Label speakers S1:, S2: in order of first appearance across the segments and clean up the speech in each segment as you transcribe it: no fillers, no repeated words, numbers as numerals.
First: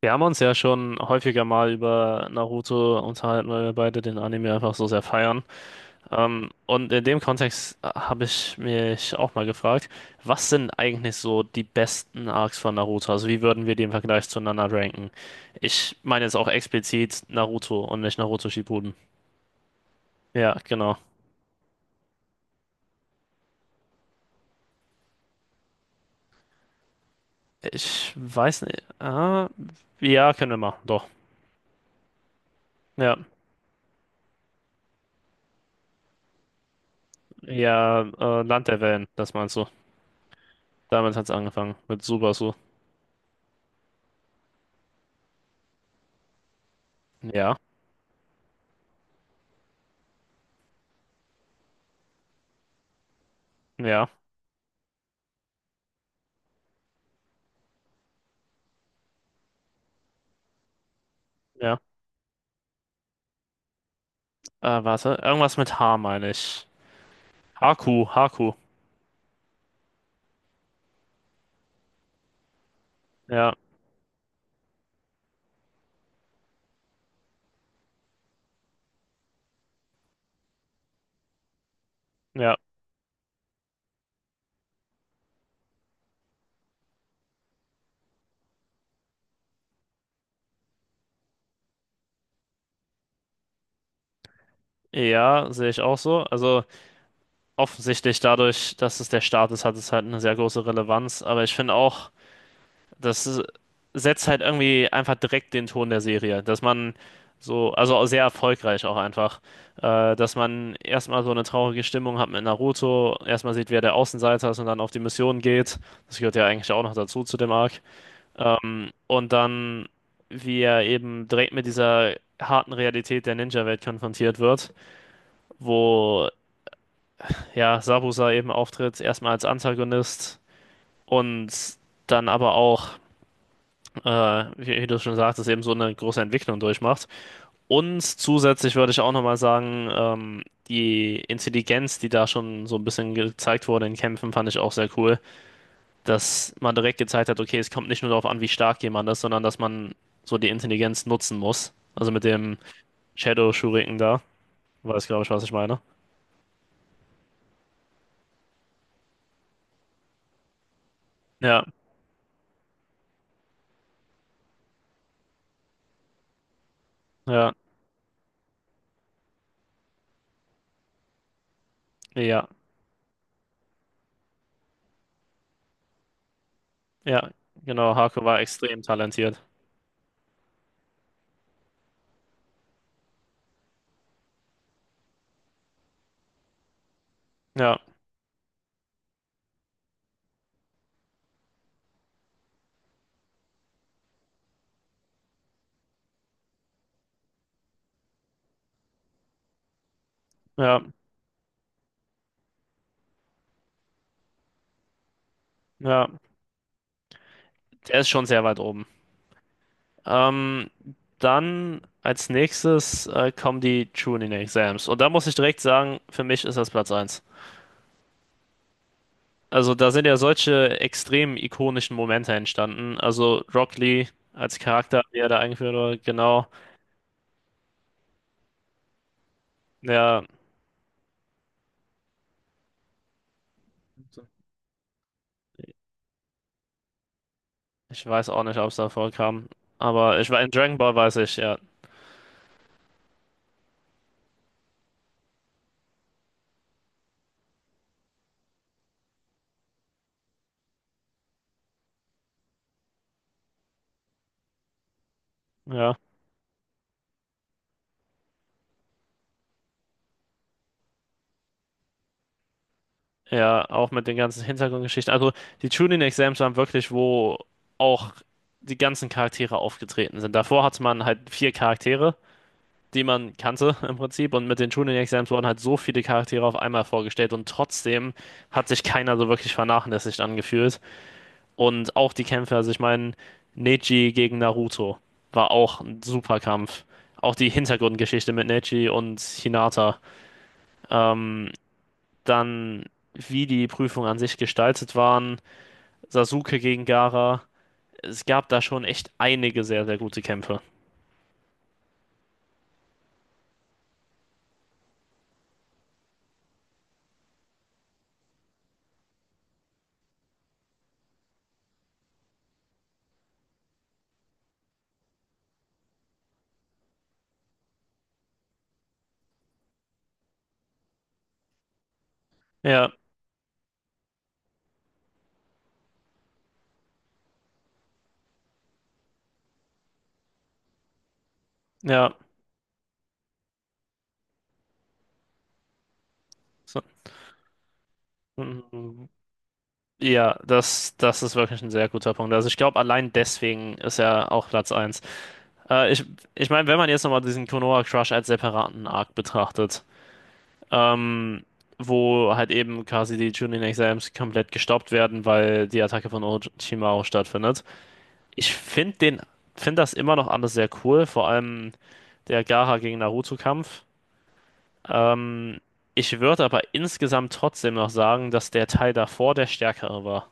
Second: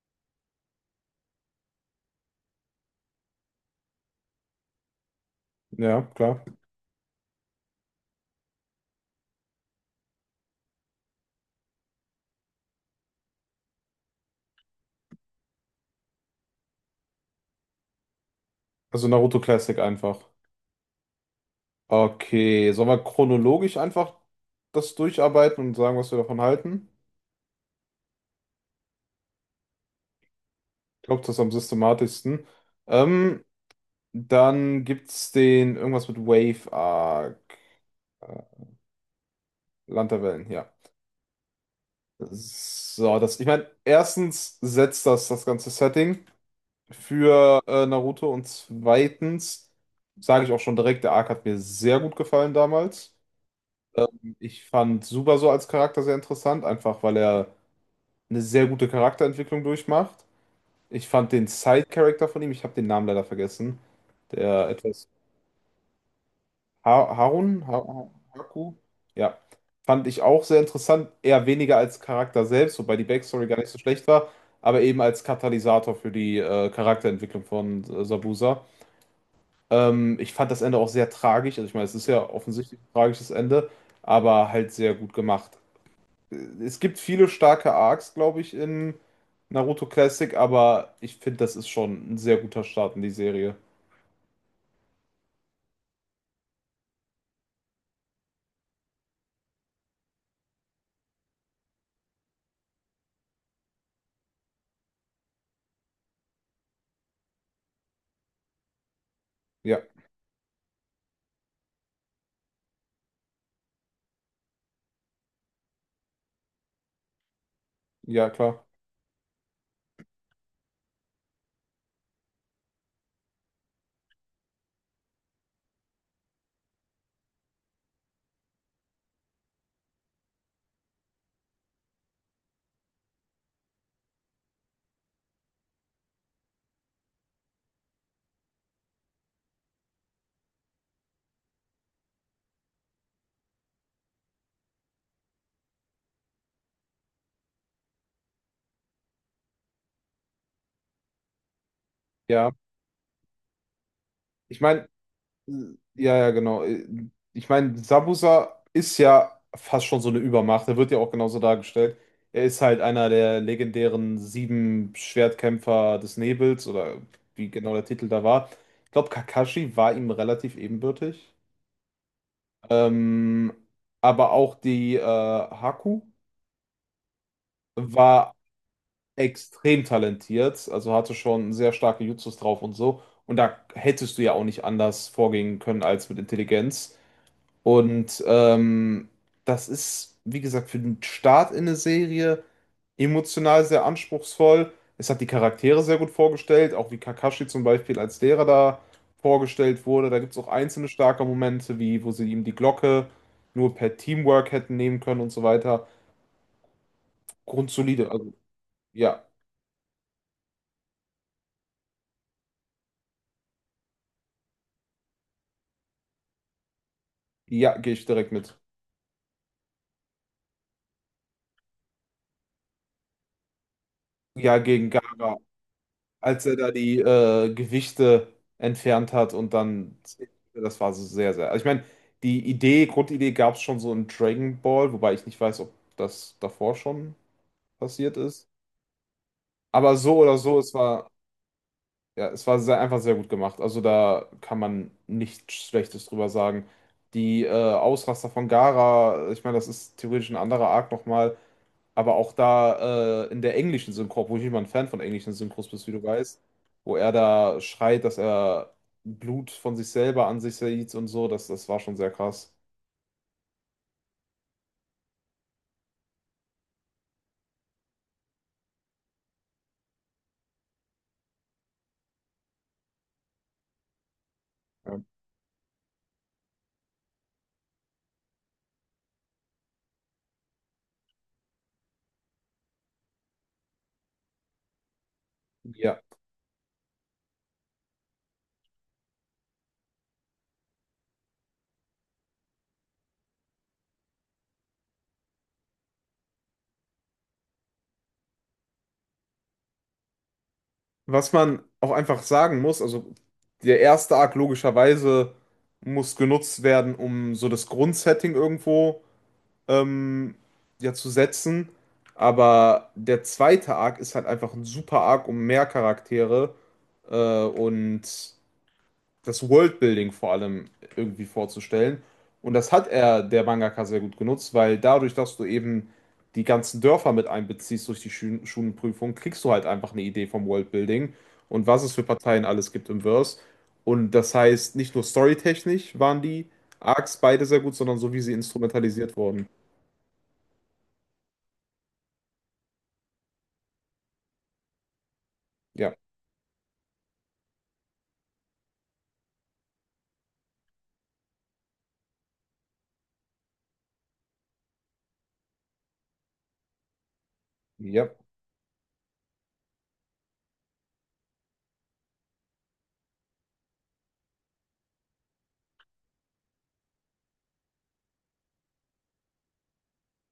S1: Wir haben uns ja schon häufiger mal über Naruto unterhalten, weil wir beide den Anime einfach so sehr feiern.
S2: Ja, klar.
S1: Und in dem Kontext habe ich mich auch mal gefragt, was sind eigentlich so die besten Arcs von Naruto? Also wie würden wir die im Vergleich zueinander ranken? Ich meine jetzt auch explizit Naruto und nicht Naruto Shippuden.
S2: Also Naruto Classic einfach.
S1: Ja, genau.
S2: Okay, sollen wir chronologisch einfach das durcharbeiten und sagen, was wir davon halten?
S1: Ich weiß nicht. Ah, ja, können wir machen,
S2: Ich
S1: doch.
S2: glaube, das ist am systematischsten.
S1: Ja,
S2: Ähm, Dann gibt's den irgendwas mit Wave Arc.
S1: ja,
S2: Äh,
S1: Land der Wellen, das meinst du.
S2: Land der Wellen, ja.
S1: Damit hat es angefangen, mit Subasu.
S2: So, das, ich meine, erstens setzt das ganze Setting
S1: Ja,
S2: für Naruto und zweitens sage ich auch schon direkt, der Arc hat mir sehr gut gefallen damals.
S1: ja.
S2: Ich fand Subaso als Charakter sehr interessant, einfach weil er eine sehr gute Charakterentwicklung durchmacht. Ich fand den
S1: Ja.
S2: Side-Character von ihm, ich habe den Namen leider vergessen, der etwas
S1: Warte, irgendwas mit H meine ich.
S2: ha Harun, ha
S1: Haku,
S2: Ha-
S1: Haku.
S2: Haku, ja, fand ich auch sehr interessant, eher weniger als Charakter selbst, wobei die Backstory
S1: Ja,
S2: gar nicht so schlecht war, aber eben als Katalysator für die Charakterentwicklung von Sabusa. Ich fand das Ende auch sehr tragisch, also ich meine, es ist ja
S1: ja.
S2: offensichtlich ein tragisches Ende, aber halt sehr gut gemacht. Äh, Es gibt viele starke Arcs, glaube ich, in Naruto Classic, aber ich finde, das ist schon ein sehr guter Start in die Serie.
S1: Ja, sehe ich auch so. Also offensichtlich dadurch, dass es der Staat ist, hat es halt eine sehr große Relevanz. Aber ich finde auch, das ist- setzt halt irgendwie einfach direkt den Ton der Serie, dass man so, also auch sehr erfolgreich auch einfach,
S2: Ja,
S1: dass man erstmal so eine traurige Stimmung hat mit Naruto, erstmal sieht, wer der Außenseiter ist und dann auf die Mission geht. Das gehört ja eigentlich auch noch dazu zu dem Arc.
S2: ja, klar.
S1: Und dann, wie er eben direkt mit dieser harten Realität der Ninja-Welt konfrontiert wird, wo ja Sabusa eben auftritt, erstmal als Antagonist und dann aber auch, wie du schon sagtest, eben so eine große Entwicklung durchmacht. Und zusätzlich würde ich auch nochmal sagen, die Intelligenz, die da schon so ein bisschen gezeigt wurde in Kämpfen, fand ich auch sehr cool. Dass man direkt gezeigt hat, okay, es kommt nicht nur darauf an, wie stark jemand ist, sondern dass man so die Intelligenz nutzen muss. Also mit
S2: Ja,
S1: dem Shadow Shuriken da,
S2: ich meine,
S1: weiß glaube ich, was ich meine.
S2: ja, ja, genau. Ich meine, Zabuza ist ja fast schon so eine Übermacht. Er wird ja auch genauso
S1: Ja,
S2: dargestellt. Er ist halt einer der legendären sieben Schwertkämpfer des Nebels oder wie
S1: ja,
S2: genau der Titel da war. Ich glaube, Kakashi war ihm relativ ebenbürtig.
S1: ja,
S2: Ähm, aber auch die Haku
S1: ja, genau, Haku
S2: war
S1: war extrem talentiert.
S2: extrem talentiert, also hatte schon sehr starke Jutsus drauf und so. Und da hättest du ja auch nicht anders vorgehen können als mit Intelligenz.
S1: Ja,
S2: Und das ist, wie gesagt, für den Start in eine Serie emotional sehr anspruchsvoll. Es hat die Charaktere sehr gut vorgestellt, auch wie Kakashi zum Beispiel als Lehrer da vorgestellt wurde. Da gibt es auch
S1: ja,
S2: einzelne starke Momente, wie wo sie ihm die Glocke nur per Teamwork hätten nehmen können und so weiter.
S1: ja, der
S2: Grundsolide,
S1: ist schon
S2: also
S1: sehr weit oben.
S2: ja,
S1: Ähm, Dann als nächstes kommen die Chunin Exams. Und da muss ich direkt sagen, für mich ist das Platz eins.
S2: ja, gehe ich direkt mit.
S1: Also da sind ja solche extrem ikonischen Momente entstanden. Also Rock Lee
S2: Ja,
S1: als
S2: gegen
S1: Charakter, wie er
S2: Gaga,
S1: da eingeführt wurde,
S2: als
S1: genau.
S2: er da die Gewichte entfernt hat und dann,
S1: Ja,
S2: das war so sehr, sehr. Also ich meine, die Idee, Grundidee gab es schon so in Dragon Ball, wobei ich nicht weiß, ob das davor schon
S1: ich
S2: passiert
S1: weiß auch
S2: ist.
S1: nicht, ob es da vorkam.
S2: Aber so
S1: Aber ich
S2: oder
S1: war in
S2: so, es
S1: Dragon Ball,
S2: war,
S1: weiß ich, ja.
S2: ja, es war sehr, einfach sehr gut gemacht. Also da kann man nichts Schlechtes drüber sagen. Die Ausraster von Gaara, ich meine, das ist theoretisch ein anderer Arc nochmal. Aber auch da in der englischen Synchro, obwohl ich nicht mal ein Fan von englischen Synchros bist, wie
S1: Ja,
S2: du weißt, wo er da schreit, dass er Blut von sich selber an sich sieht und so, das, das war schon sehr krass.
S1: ja, auch mit den ganzen Hintergrundgeschichten. Also die Chunin Exams waren wirklich, wo auch die ganzen Charaktere aufgetreten sind. Davor hatte man halt vier Charaktere, die man kannte im Prinzip. Und mit den Chunin
S2: Ja.
S1: Exams wurden halt so viele Charaktere auf einmal vorgestellt. Und trotzdem hat sich keiner so wirklich vernachlässigt angefühlt. Und auch die Kämpfe, also ich meine, Neji gegen Naruto war auch
S2: Ja.
S1: ein super Kampf. Auch die Hintergrundgeschichte mit Neji und Hinata. Ähm, dann, wie die Prüfungen an sich gestaltet waren. Sasuke gegen Gaara. Es gab da schon echt einige sehr, sehr gute Kämpfe.
S2: Was man auch einfach sagen muss, also der erste Arc logischerweise muss genutzt werden, um so das Grundsetting irgendwo ähm, ja zu setzen. Aber der zweite Arc ist halt einfach ein super Arc, um mehr Charaktere und das Worldbuilding vor allem irgendwie vorzustellen. Und das hat
S1: Ja,
S2: er, der Mangaka, sehr gut genutzt, weil dadurch, dass du eben die ganzen Dörfer mit einbeziehst durch die Schulenprüfung, kriegst du halt einfach eine Idee vom Worldbuilding und was es für
S1: ja.
S2: Parteien alles gibt im Verse. Und das heißt, nicht nur storytechnisch waren die
S1: So,
S2: Arcs beide sehr gut, sondern so wie sie
S1: mm,
S2: instrumentalisiert wurden.
S1: ja, das ist wirklich ein sehr guter Punkt. Also ich glaube, allein deswegen ist er auch Platz eins. Äh,
S2: Ja,
S1: ich ich meine, wenn man jetzt nochmal diesen Konoha Crush als separaten Arc betrachtet, ähm, wo halt eben quasi die Chunin Exams komplett gestoppt werden, weil die Attacke von Orochimaru stattfindet.
S2: ja.
S1: Ich finde den, finde das immer noch alles sehr cool, vor allem der Gaara gegen Naruto-Kampf. Ähm, Ich würde aber insgesamt trotzdem noch sagen, dass der Teil davor der stärkere war.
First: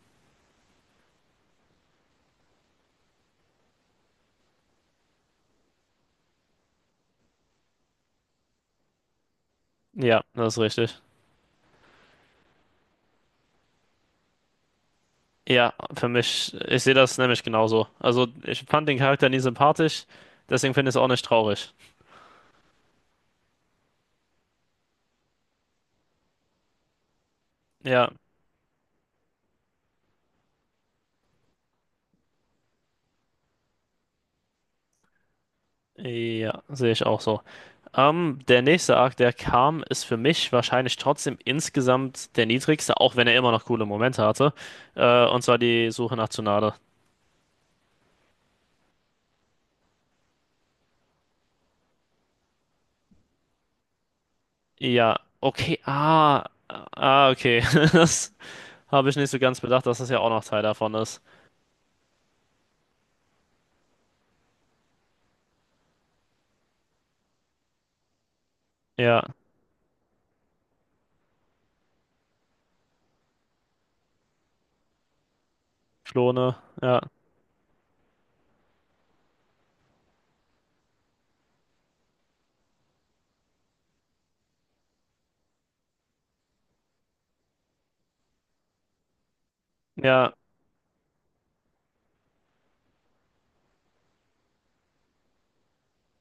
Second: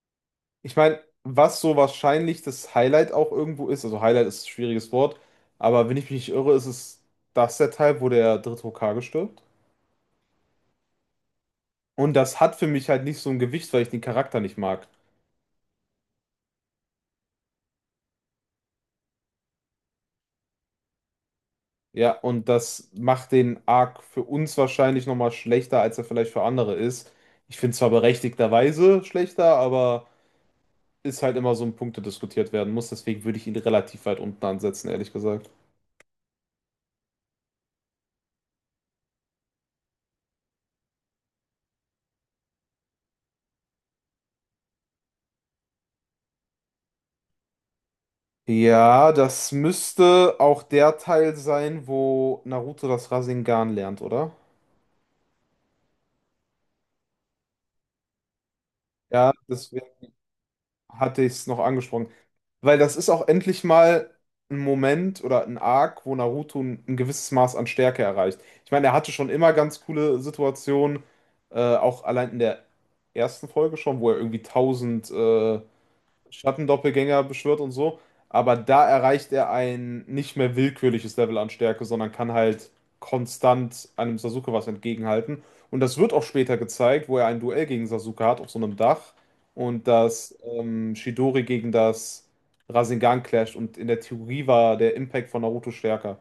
S2: Ich meine, was so wahrscheinlich das Highlight auch irgendwo ist, also Highlight ist ein schwieriges Wort, aber wenn ich mich nicht irre, ist es das der Teil, wo der dritte Hokage stirbt.
S1: Ja, das ist richtig.
S2: Und das hat für mich halt nicht so ein Gewicht, weil ich den Charakter nicht mag.
S1: Ja, für mich, ich sehe das nämlich genauso. Also, ich fand den Charakter nie sympathisch, deswegen finde ich es auch nicht traurig.
S2: Ja, und das macht den Arc für uns wahrscheinlich nochmal schlechter, als er vielleicht für andere ist. Ich finde zwar
S1: Ja,
S2: berechtigterweise schlechter, aber ist halt immer so ein Punkt, der diskutiert werden muss. Deswegen würde ich ihn relativ weit unten ansetzen, ehrlich gesagt.
S1: ja, sehe ich auch so. Der nächste Arc, der kam, ist für mich wahrscheinlich trotzdem insgesamt der niedrigste, auch wenn er immer noch coole Momente hatte. Und zwar die Suche nach Tsunade.
S2: Ja, das müsste auch der Teil sein, wo Naruto das Rasengan lernt, oder?
S1: Ja, okay, ah, ah, okay. Das habe ich nicht
S2: Ja,
S1: so ganz bedacht,
S2: deswegen
S1: dass das ja auch noch Teil davon ist.
S2: hatte ich es noch angesprochen. Weil das ist auch endlich mal ein Moment oder ein Arc, wo Naruto ein gewisses Maß an Stärke erreicht. Ich meine, er hatte
S1: Ja,
S2: schon immer ganz coole Situationen, auch allein in der ersten Folge schon, wo er irgendwie 1000
S1: Klone, ja,
S2: Schattendoppelgänger beschwört und so. Aber da erreicht er ein nicht mehr willkürliches Level an Stärke, sondern kann halt konstant einem Sasuke was entgegenhalten. Und das wird auch später gezeigt, wo er ein Duell gegen Sasuke hat auf so einem Dach und
S1: ja,
S2: das Chidori gegen das Rasengan clasht. Und in der Theorie war der Impact von Naruto stärker.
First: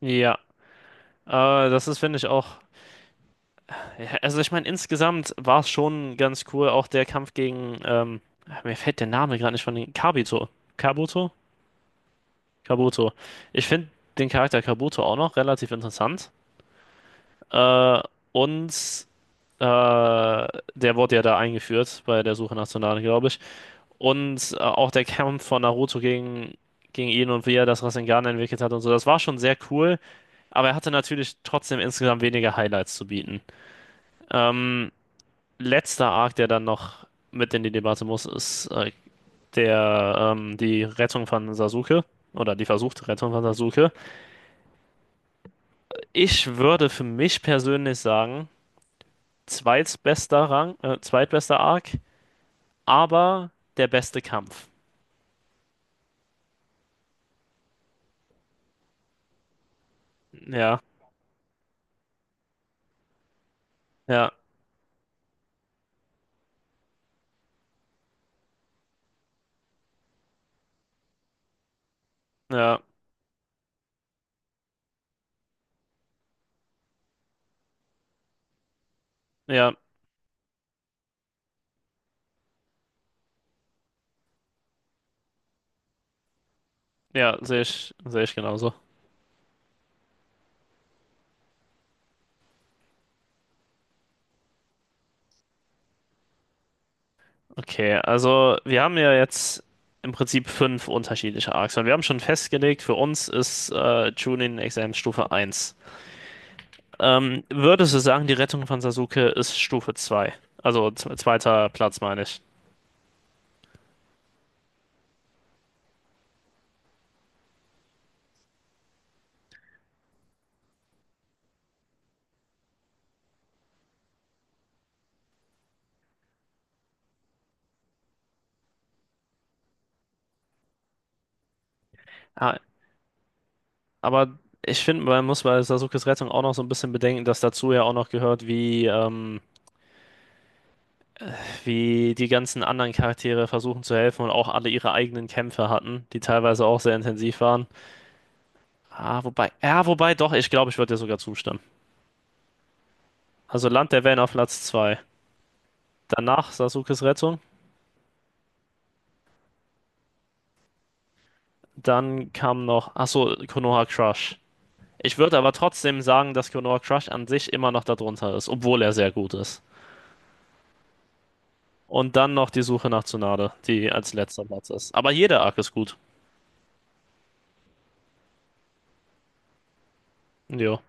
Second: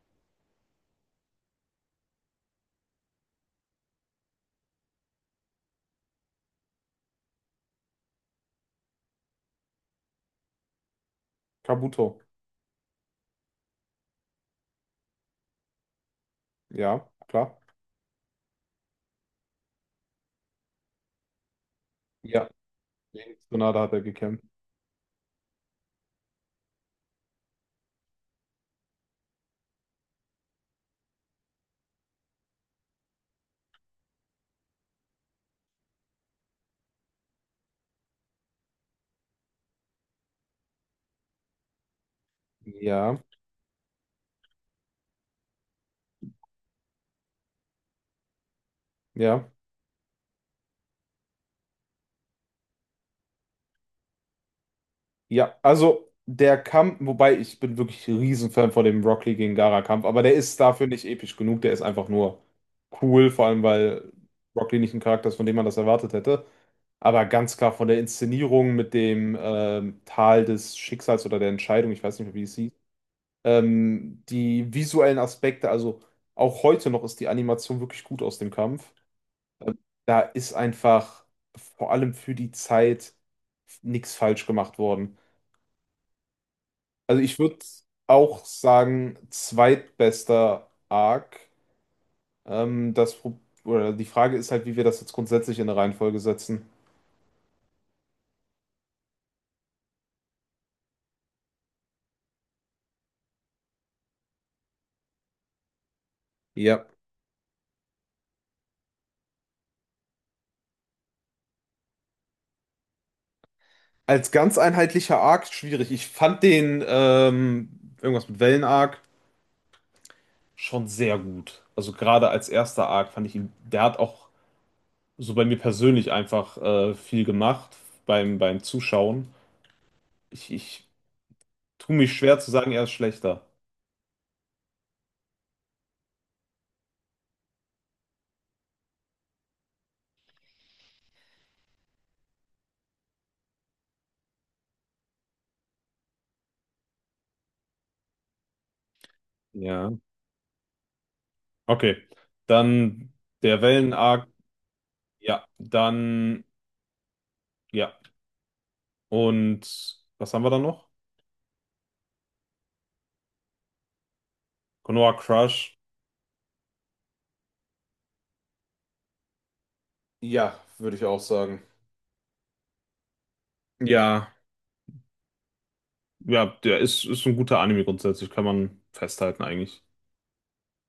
S1: ja. Das ist, finde ich, auch. Ja, also, ich meine, insgesamt war es schon ganz cool, auch der Kampf gegen, mir fällt der Name gerade nicht von den Kabuto. Kabuto?
S2: Kabuto.
S1: Kabuto. Ich finde den Charakter Kabuto auch noch relativ interessant.
S2: Ja, klar.
S1: Äh, und der wurde ja da eingeführt bei der
S2: Ja.
S1: Suche nach Tsunade, glaube
S2: Gegen
S1: ich.
S2: Tsunade hat er gekämpft.
S1: Und auch der Kampf von Naruto gegen ihn und wie er das Rasengan entwickelt hat und so, das war schon sehr cool. Aber er hatte natürlich trotzdem insgesamt weniger Highlights zu bieten. Ähm, Letzter Arc, der dann noch mit in die Debatte muss, ist die Rettung von Sasuke. Oder die versuchte
S2: Ja,
S1: Rettung von Sasuke. Ich würde für mich persönlich sagen,
S2: ja.
S1: zweitbester Arc, aber der beste Kampf.
S2: Ja, also der Kampf, wobei ich bin wirklich Riesenfan von dem Rock Lee gegen Gaara-Kampf, aber der ist
S1: Ja,
S2: dafür nicht episch genug, der ist einfach nur cool, vor allem weil
S1: ja,
S2: Rock Lee nicht ein Charakter ist, von dem man das erwartet hätte. Aber ganz klar von der Inszenierung mit dem Tal des Schicksals oder der Entscheidung, ich weiß nicht mehr, wie es hieß,
S1: ja,
S2: die visuellen Aspekte, also auch heute noch ist die Animation wirklich gut aus dem Kampf.
S1: ja,
S2: Da ist einfach vor allem für die Zeit nichts falsch gemacht worden. Also ich
S1: ja,
S2: würde
S1: sehe ich
S2: auch
S1: genauso.
S2: sagen, zweitbester Arc. Das, oder die Frage ist halt, wie wir das jetzt grundsätzlich in eine Reihenfolge setzen.
S1: Okay, also wir haben ja jetzt im Prinzip fünf unterschiedliche Arcs und wir haben schon festgelegt, für uns ist Chunin Examen Stufe eins.
S2: Ja.
S1: Würdest du sagen, die Rettung von Sasuke ist Stufe 2? Zweiter Platz meine ich.
S2: Als ganz einheitlicher Arc schwierig. Ich fand den irgendwas mit Wellen-Arc schon sehr gut. Also gerade als erster Arc fand ich ihn, der hat auch so bei mir persönlich einfach viel gemacht beim, beim Zuschauen. Ich tue mich schwer zu
S1: Ah,
S2: sagen, er ist schlechter.
S1: aber ich finde, man muss bei Sasukes Rettung auch noch so ein bisschen bedenken, dass dazu ja auch noch gehört, wie, wie die ganzen anderen Charaktere versuchen zu helfen und auch alle ihre eigenen Kämpfe hatten, die teilweise auch sehr intensiv waren. Ah, wobei, ja,
S2: Ja.
S1: wobei doch, ich glaube, ich würde dir sogar zustimmen.
S2: Okay, dann der
S1: Also Land der Wellen
S2: Wellen-Arc.
S1: auf Platz 2.
S2: Ja, dann,
S1: Danach Sasukes Rettung.
S2: ja. Und was haben wir da noch?
S1: Dann kam noch, ach so, Konoha Crush.
S2: Konoha
S1: Ich würde aber
S2: Crush.
S1: trotzdem sagen, dass Konoha Crush an sich immer noch darunter ist, obwohl er sehr gut ist.
S2: Ja, würde ich auch sagen.
S1: Und dann noch die Suche nach Tsunade, die als
S2: Ja,
S1: letzter Platz ist. Aber jeder Arc ist gut.
S2: ja, der ist, ist ein guter Anime grundsätzlich, kann man festhalten eigentlich.
S1: Jo.